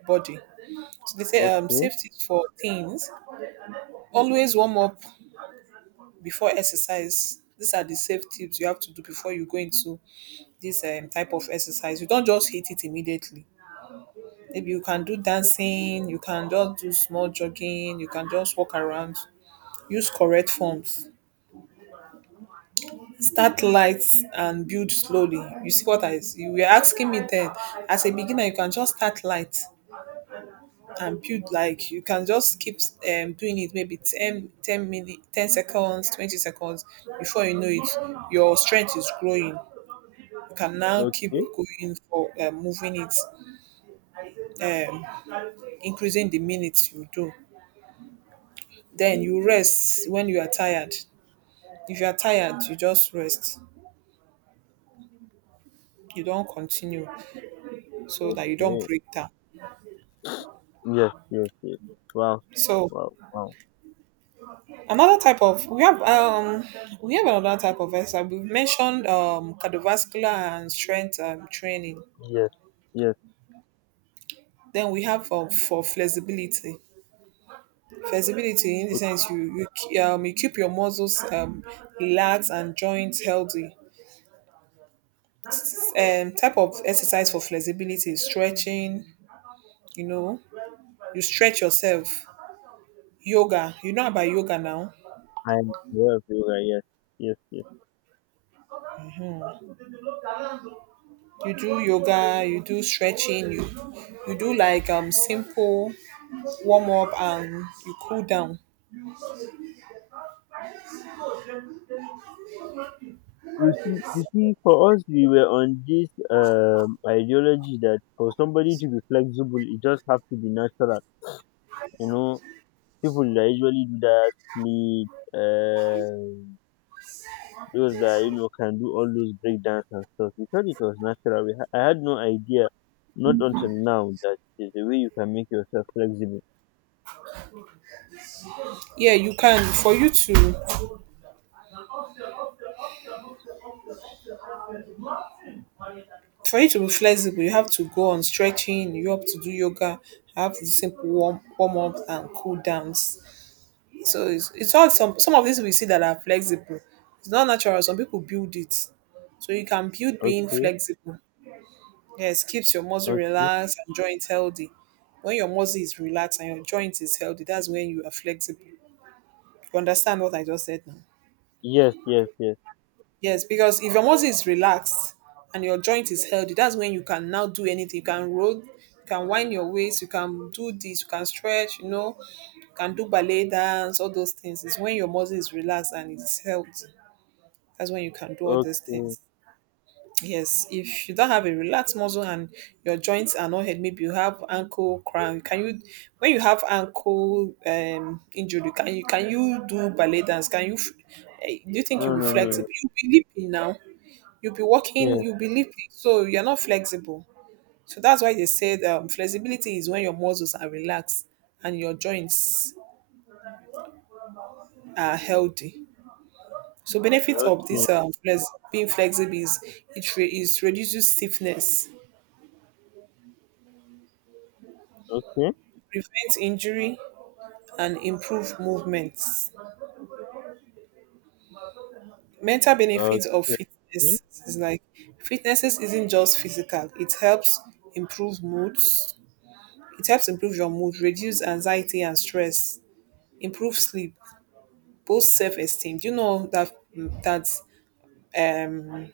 right: body. So they say,
left: Okay.
right: safety for teens. Always warm up before exercise. These are the safe tips you have to do before you go into this type of exercise. You don't just hit it immediately. Maybe you can do dancing, you can just do small jogging, you can just walk around. Use correct forms. Start light and build slowly. You see what, I you were asking me then. As a beginner, you can just start light and build, like you can just keep doing it maybe ten, ten 10 minutes, 10 seconds, 20 seconds. Before you know it, your strength is growing, can now keep
left: Okay.
right: going for moving it, increasing the minutes you do. Then you rest when you are tired. If you are tired, you just rest. You don't continue, so that you don't
left: Okay.
right: break down.
left: Yes. Yes. Yes. Wow.
right: So
left: Wow. Wow.
right: another type of, we have another type of exercise. We've mentioned cardiovascular and strength training.
left: Yes. Yes.
right: Then we have for flexibility. Flexibility in the
left: Okay.
right: sense, you keep your muscles relaxed and joints healthy. Type of exercise for flexibility is stretching, you know, you stretch yourself. Yoga, you know about yoga now.
left: I'm aware of yoga. Yes. Yes. Yes.
right: You do yoga, you do stretching, you do like simple warm up and you cool down.
left: You see, for us, we were on this ideology that for somebody to be flexible, it just have to be natural. You know, people that usually do that, sleep, uh, those that you know can do all those breakdance and stuff. We thought it was natural. I had no idea, not until now, that there's a way you can make yourself flexible.
right: Yeah, you can, for you to be flexible, you have to go on stretching, you have to do yoga, have the simple warm up and cool downs. So it's all, some of these we see that are flexible, it's not natural. Some people build it. So you can build being
left: Okay,
right: flexible. Yes, keeps your muscle
left: okay.
right: relaxed and joint healthy. When your muscle is relaxed and your joint is healthy, that's when you are flexible. You understand what I just said now?
left: Yes, yes, yes.
right: Yes, because if your muscle is relaxed and your joint is healthy, that's when you can now do anything. You can roll, you can wind your waist, you can do this, you can stretch, you know, you can do ballet dance, all those things. It's when your muscle is relaxed and it's healthy. That's when you can do all these
left: Okay.
right: things. Yes, if you don't have a relaxed muscle and your joints are not held, maybe you have ankle cramp. Can you, when you have ankle injury, can you, do ballet dance? Can you? Do you think you'll
left: No,
right: be
left: no, no. No.
right: flexible? You'll be leaping now. You'll be walking.
left: Yes.
right: You'll be leaping. So you're not flexible. So that's why they said, flexibility is when your muscles are relaxed and your joints are healthy. So benefits of
left: Okay.
right: this flex, being flexible, is reduces stiffness,
left: Okay.
right: prevents injury, and improve movements. Mental benefits of
left: Okay.
right: fitness
left: Mm.
right: is like, fitness isn't just physical. It helps improve moods. It helps improve your mood, reduce anxiety and stress, improve sleep, boost self-esteem. Do you know that that um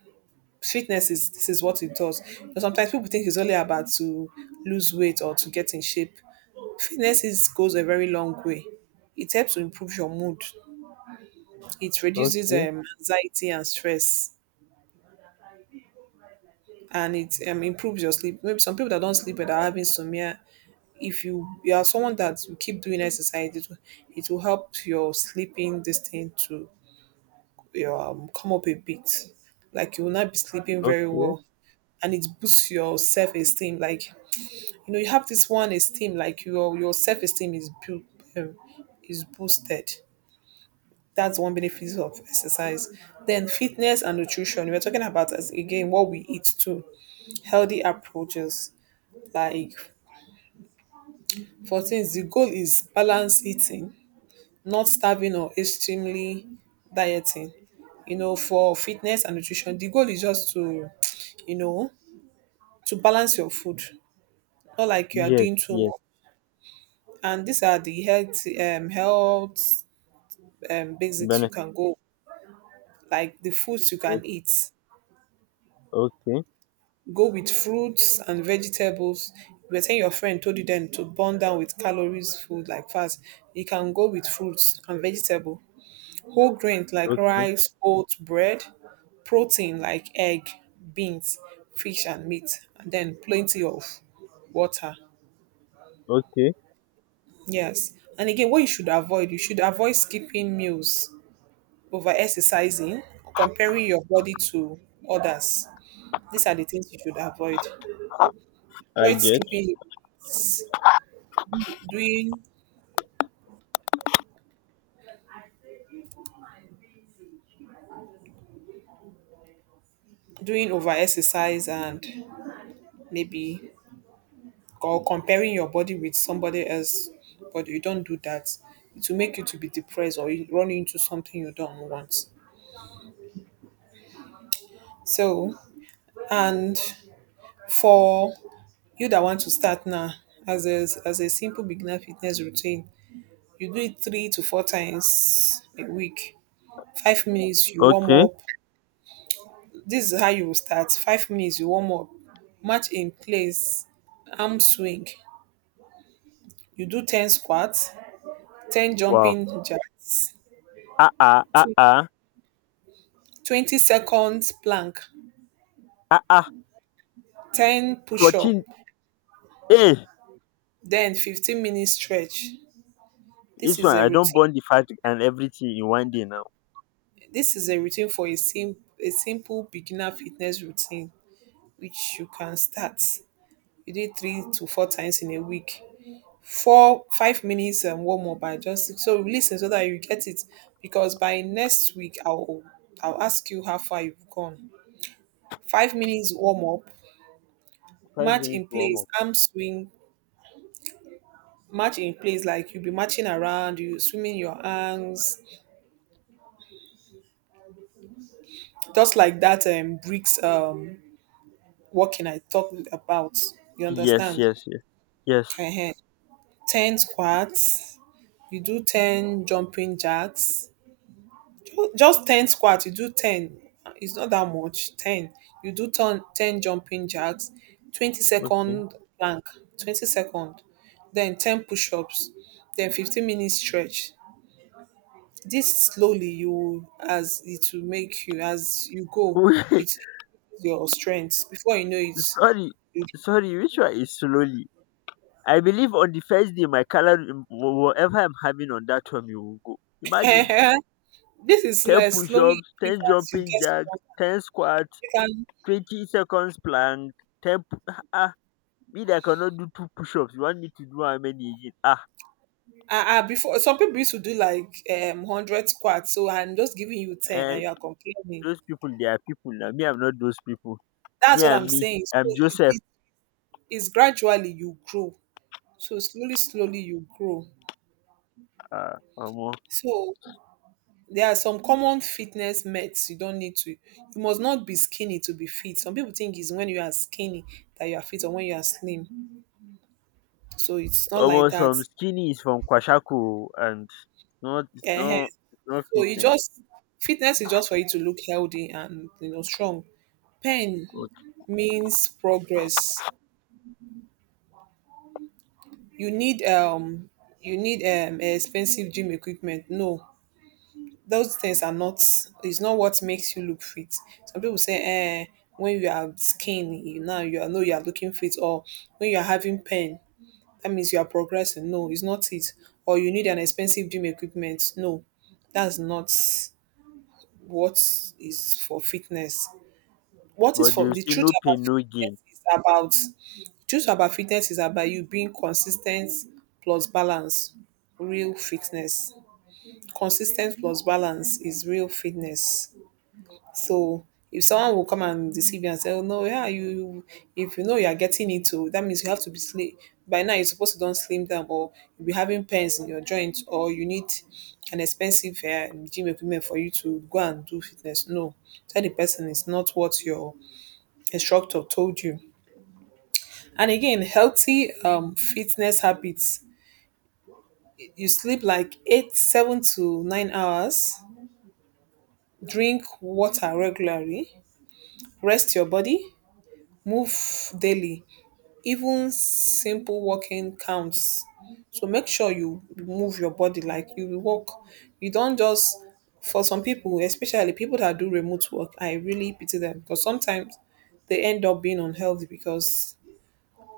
right: fitness is, this is what it does. But sometimes people think it's only about to lose weight or to get in shape. Fitnesses goes a very long way. It helps to improve your mood. It reduces
left: Okay.
right: anxiety and stress, and it improves your sleep. Maybe some people that don't sleep but are having insomnia. If you are someone that you keep doing exercise, it will help your sleeping this thing to come up a bit. Like you will not be sleeping very
left: Okay.
right: well, and it boosts your self esteem. Like you know, you have this one esteem. Like your self esteem is built, um, is boosted. That's one benefit of exercise. Then fitness and nutrition. We're talking about, as again, what we eat too. Healthy approaches, like for things the goal is balanced eating, not starving or extremely dieting. You know, for fitness and nutrition, the goal is just to, you know, to balance your food. Not like you are
left: Yes.
right: doing too
left: Yes.
right: much. And these are the health basics you
left: Benefit.
right: can go, like the foods you
left: O-
right: can eat.
left: Okay.
right: Go with fruits and vegetables. You were saying your friend told you then to burn down with calories food like fast. You can go with fruits and vegetable. Whole grains like
left: Okay.
right: rice, oats, bread, protein like egg, beans, fish and meat, and then plenty of water.
left: Okay.
right: Yes. And again, what you should avoid skipping meals, over exercising, or comparing your body to others. These are the things you should avoid.
left: I
right: Avoid
left: get.
right: skipping meals. doing Doing over exercise, and maybe, or comparing your body with somebody else, but you don't do that, it will make you to be depressed, or you run into something you don't want. So, and for you that want to start now, as a, simple beginner fitness routine, you do it 3 to 4 times a week. 5 minutes you warm
left: Okay.
right: up. This is how you will start. 5 minutes you warm up, match in place, arm swing. You do 10 squats, 10
left: Wow.
right: jumping jacks,
left: Ah, ah, ah,
right: tw-
left: ah,
right: 20 seconds plank,
left: ah, ah.
right: 10 push up,
left: 14. Eh.
right: then 15-minute stretch. This
left: This
right: is
left: one
right: a
left: I don't
right: routine.
left: burn the fat and everything in one day now.
right: This is a routine for a simple beginner fitness routine, which you can start. You do it 3 to 4 times in a week. Four, 5 minutes and warm up. I just so listen so that you get it because by next week I'll ask you how far you've gone. 5 minutes warm up.
left: Five
right: Match
left: minutes
right: in
left: warm
right: place,
left: up.
right: arm swing, match in place, like you'll be marching around, you swimming your arms, just like that bricks, walking I talked about. You
left: Yes,
right: understand?
left: yes, yes. Yes.
right: uh 10 squats, you do 10 jumping jacks. Just 10 squats, you do 10. It's not that much, 10. You do 10, 10 jumping jacks, 20
left: Okay. [LAUGHS]
right: second plank, 20 second, then 10 push ups, then 15 minutes stretch. This slowly you as it will make you as you go,
left: Wait,
right: it increases your strength. Before you know it,
left: sorry.
right: you
left: Sorry, which one is slowly? I believe on the first day my calorie whatever I'm having on that one you will go. Imagine
right: [LAUGHS] this is
left: ten
right: like
left: push
right: slowly
left: ups, ten
right: increase as you
left: jumping
right: get
left: jacks,
right: stronger.
left: ten squats,
right: You can
left: 20 seconds plank, [LAUGHS] ah, me that I cannot do two push ups. You want me to do how many again? Ah,
right: before some people used to do like 100 squats, so I'm just giving you ten
left: eh,
right: and you are complaining.
left: those people they are people now. Me I'm not those people. Me
right: That's what
left: and
right: I'm
left: me,
right: saying. So
left: I'm
right: it,
left: Joseph.
right: it, it's gradually you grow. So slowly, slowly you grow.
left: Omo,
right: So there are some common fitness myths you don't need to. You must not be skinny to be fit. Some people think it's when you are skinny that you are fit or when you are slim. So it's not
left: omo,
right: like that.
left: some skinny is from Kwashiorkor, and it's not, it's
right: Ehen.
left: not, it's not
right: So you
left: fitness
right: just fitness is just for you to look healthy and you know strong. Pain
left: coach.
right: means progress. You need um you need expensive gym equipment. No. Those things are not, it's not what makes you look fit. Some people say eh, when you are skinny you now you are know you are looking fit, or when you are having pain that means you are progressing. No, it's not it. Or you need an expensive gym equipment. No, that's not what is for fitness. What is
left: But they
right: for
left: will
right: The
left: say
right: truth
left: no
right: about
left: pain, no gain.
right: fitness is about, truth about fitness is about you being consistent plus balance. Real fitness, consistent plus balance is real fitness. So if someone will come and deceive you and say, "Oh no, yeah, you if you know you are getting it, oh, that means you have to be slim. By now you're supposed to don't slim down, or you'll be having pains in your joints, or you need an expensive gym equipment for you to go and do fitness." No, tell the person it's not what your instructor told you. And again, healthy fitness habits. You sleep like eight, 7 to 9 hours. Drink water regularly. Rest your body. Move daily, even simple walking counts. So make sure you move your body, like you walk. You don't just, for some people, especially people that do remote work, I really pity them, because sometimes they end up being unhealthy because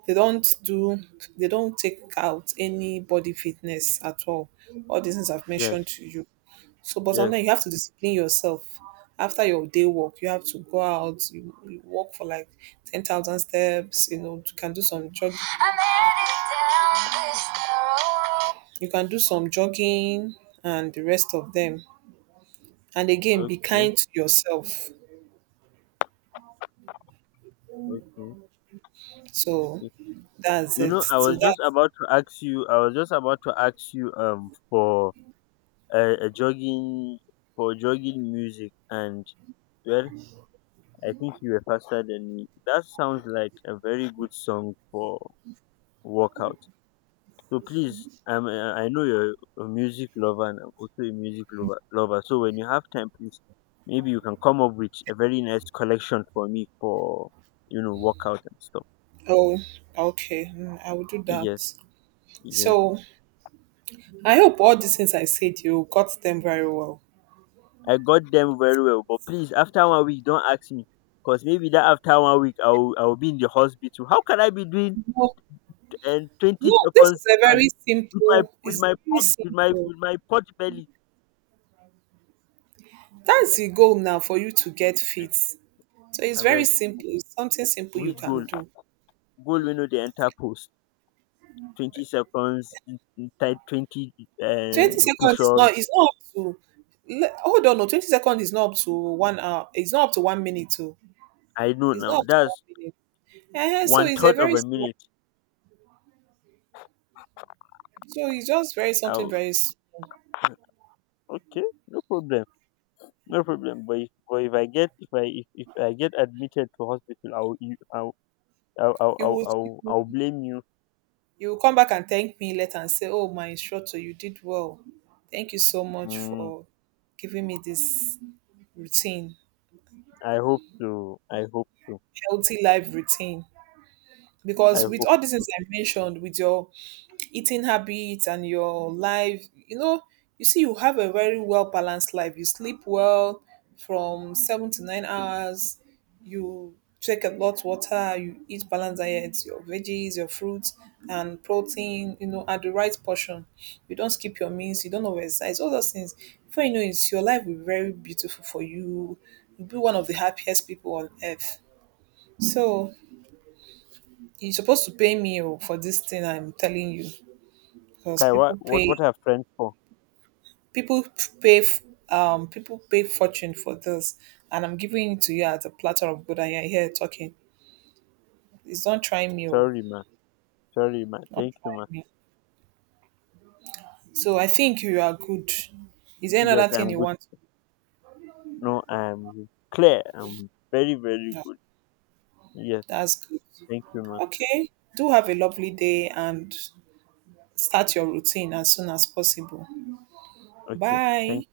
right: they don't do, they don't take out any body fitness at all these things I've
left: Yes,
right: mentioned to you. So, but
left: yes.
right: sometimes you have to discipline yourself. After your day work, you have to go out. You walk for like 10,000 steps. You know, you can do some jogging. You can do some jogging and the rest of them. And again, be
left: Okay,
right: kind to yourself.
left: okay.
right: So
left: Okay.
right: that's
left: You
right: it.
left: know, I
right: So
left: was just
right: that's,
left: about to ask you. I was just about to ask you for a jogging for jogging music, and well, I think you were faster than me. That sounds like a very good song for workout. So please, I know you're a music lover, and I'm also a music lover. So when you have time, please, maybe you can come up with a very nice collection for me for, workout and stuff.
right: oh, okay. Mm, I will do
left: Yes,
right: that.
left: yes.
right: So I hope all these things I said you got them very well.
left: I got them very well. But please, after one week, don't ask me. Because maybe that after one week, I'll be in the hospital. How can I be doing and 20
right: No, this
left: seconds
right: is a
left: prank
right: very
left: with
right: simple, it's very
left: with my,
right: simple.
left: with my pot belly?
right: That's the goal now for you to get fit. So it's
left: I
right: very
left: beg,
right: simple. It's something simple you
left: which
right: can
left: goal?
right: do.
left: Goal we know the enter post. 20 seconds, type 20 uh,
right: 20
left: push
right: seconds is not
left: ups.
right: It's not up to, hold on, no, 20 seconds is not up to 1 hour. It's not up to 1 minute too.
left: I know
right: It's
left: now.
right: not up to
left: That's
right: 1 minute. So
left: one
right: it's a
left: third of
right: very
left: a
right: small,
left: minute.
right: so it's just very something
left: I'll,
right: very
left: okay, no problem. No problem. But if I get admitted to hospital, I'll you I'll I'll I'll
right: you
left: I'll,
right: would, you
left: I'll,
right: will,
left: I'll blame you.
right: you will come back and thank me later and say, "Oh my instructor, you did well. Thank you so much
left: Mm,
right: for giving me this routine.
left: I hope so. I hope so.
right: Healthy life routine?"
left: I
right: Because with
left: hope
right: all these
left: so.
right: things I mentioned, with your eating habits and your life, you know, you see, you have a very well balanced life. You sleep well from 7 to 9 hours. You drink a lot water. You eat balanced diets, your veggies, your fruits, and protein. You know, at the right portion. You don't skip your meals. You don't overexercise. All those things. Before you know it, your life will be very beautiful for you. You'll be one of the happiest people on earth. So you're supposed to pay me oh, for this thing I'm telling you. Because
left: Kai, what
right: people pay
left: are friends for?
right: People pay, people pay fortune for this, and I'm giving it to you as a platter of good and you're here talking. It's not trying me oh,
left: Sorry, ma. Sorry, ma.
right: not
left: Thank you,
right: trying
left: ma.
right: me. So I think you are good. Is there
left: Yes,
right: another thing
left: I'm
right: you
left: good.
right: want?
left: No, I'm clear. I'm very very
right: No,
left: good. Yes,
right: that's good.
left: thank you, ma.
right: Okay. Do have a lovely day and start your routine as soon as possible.
left: Ok, thank
right: Bye.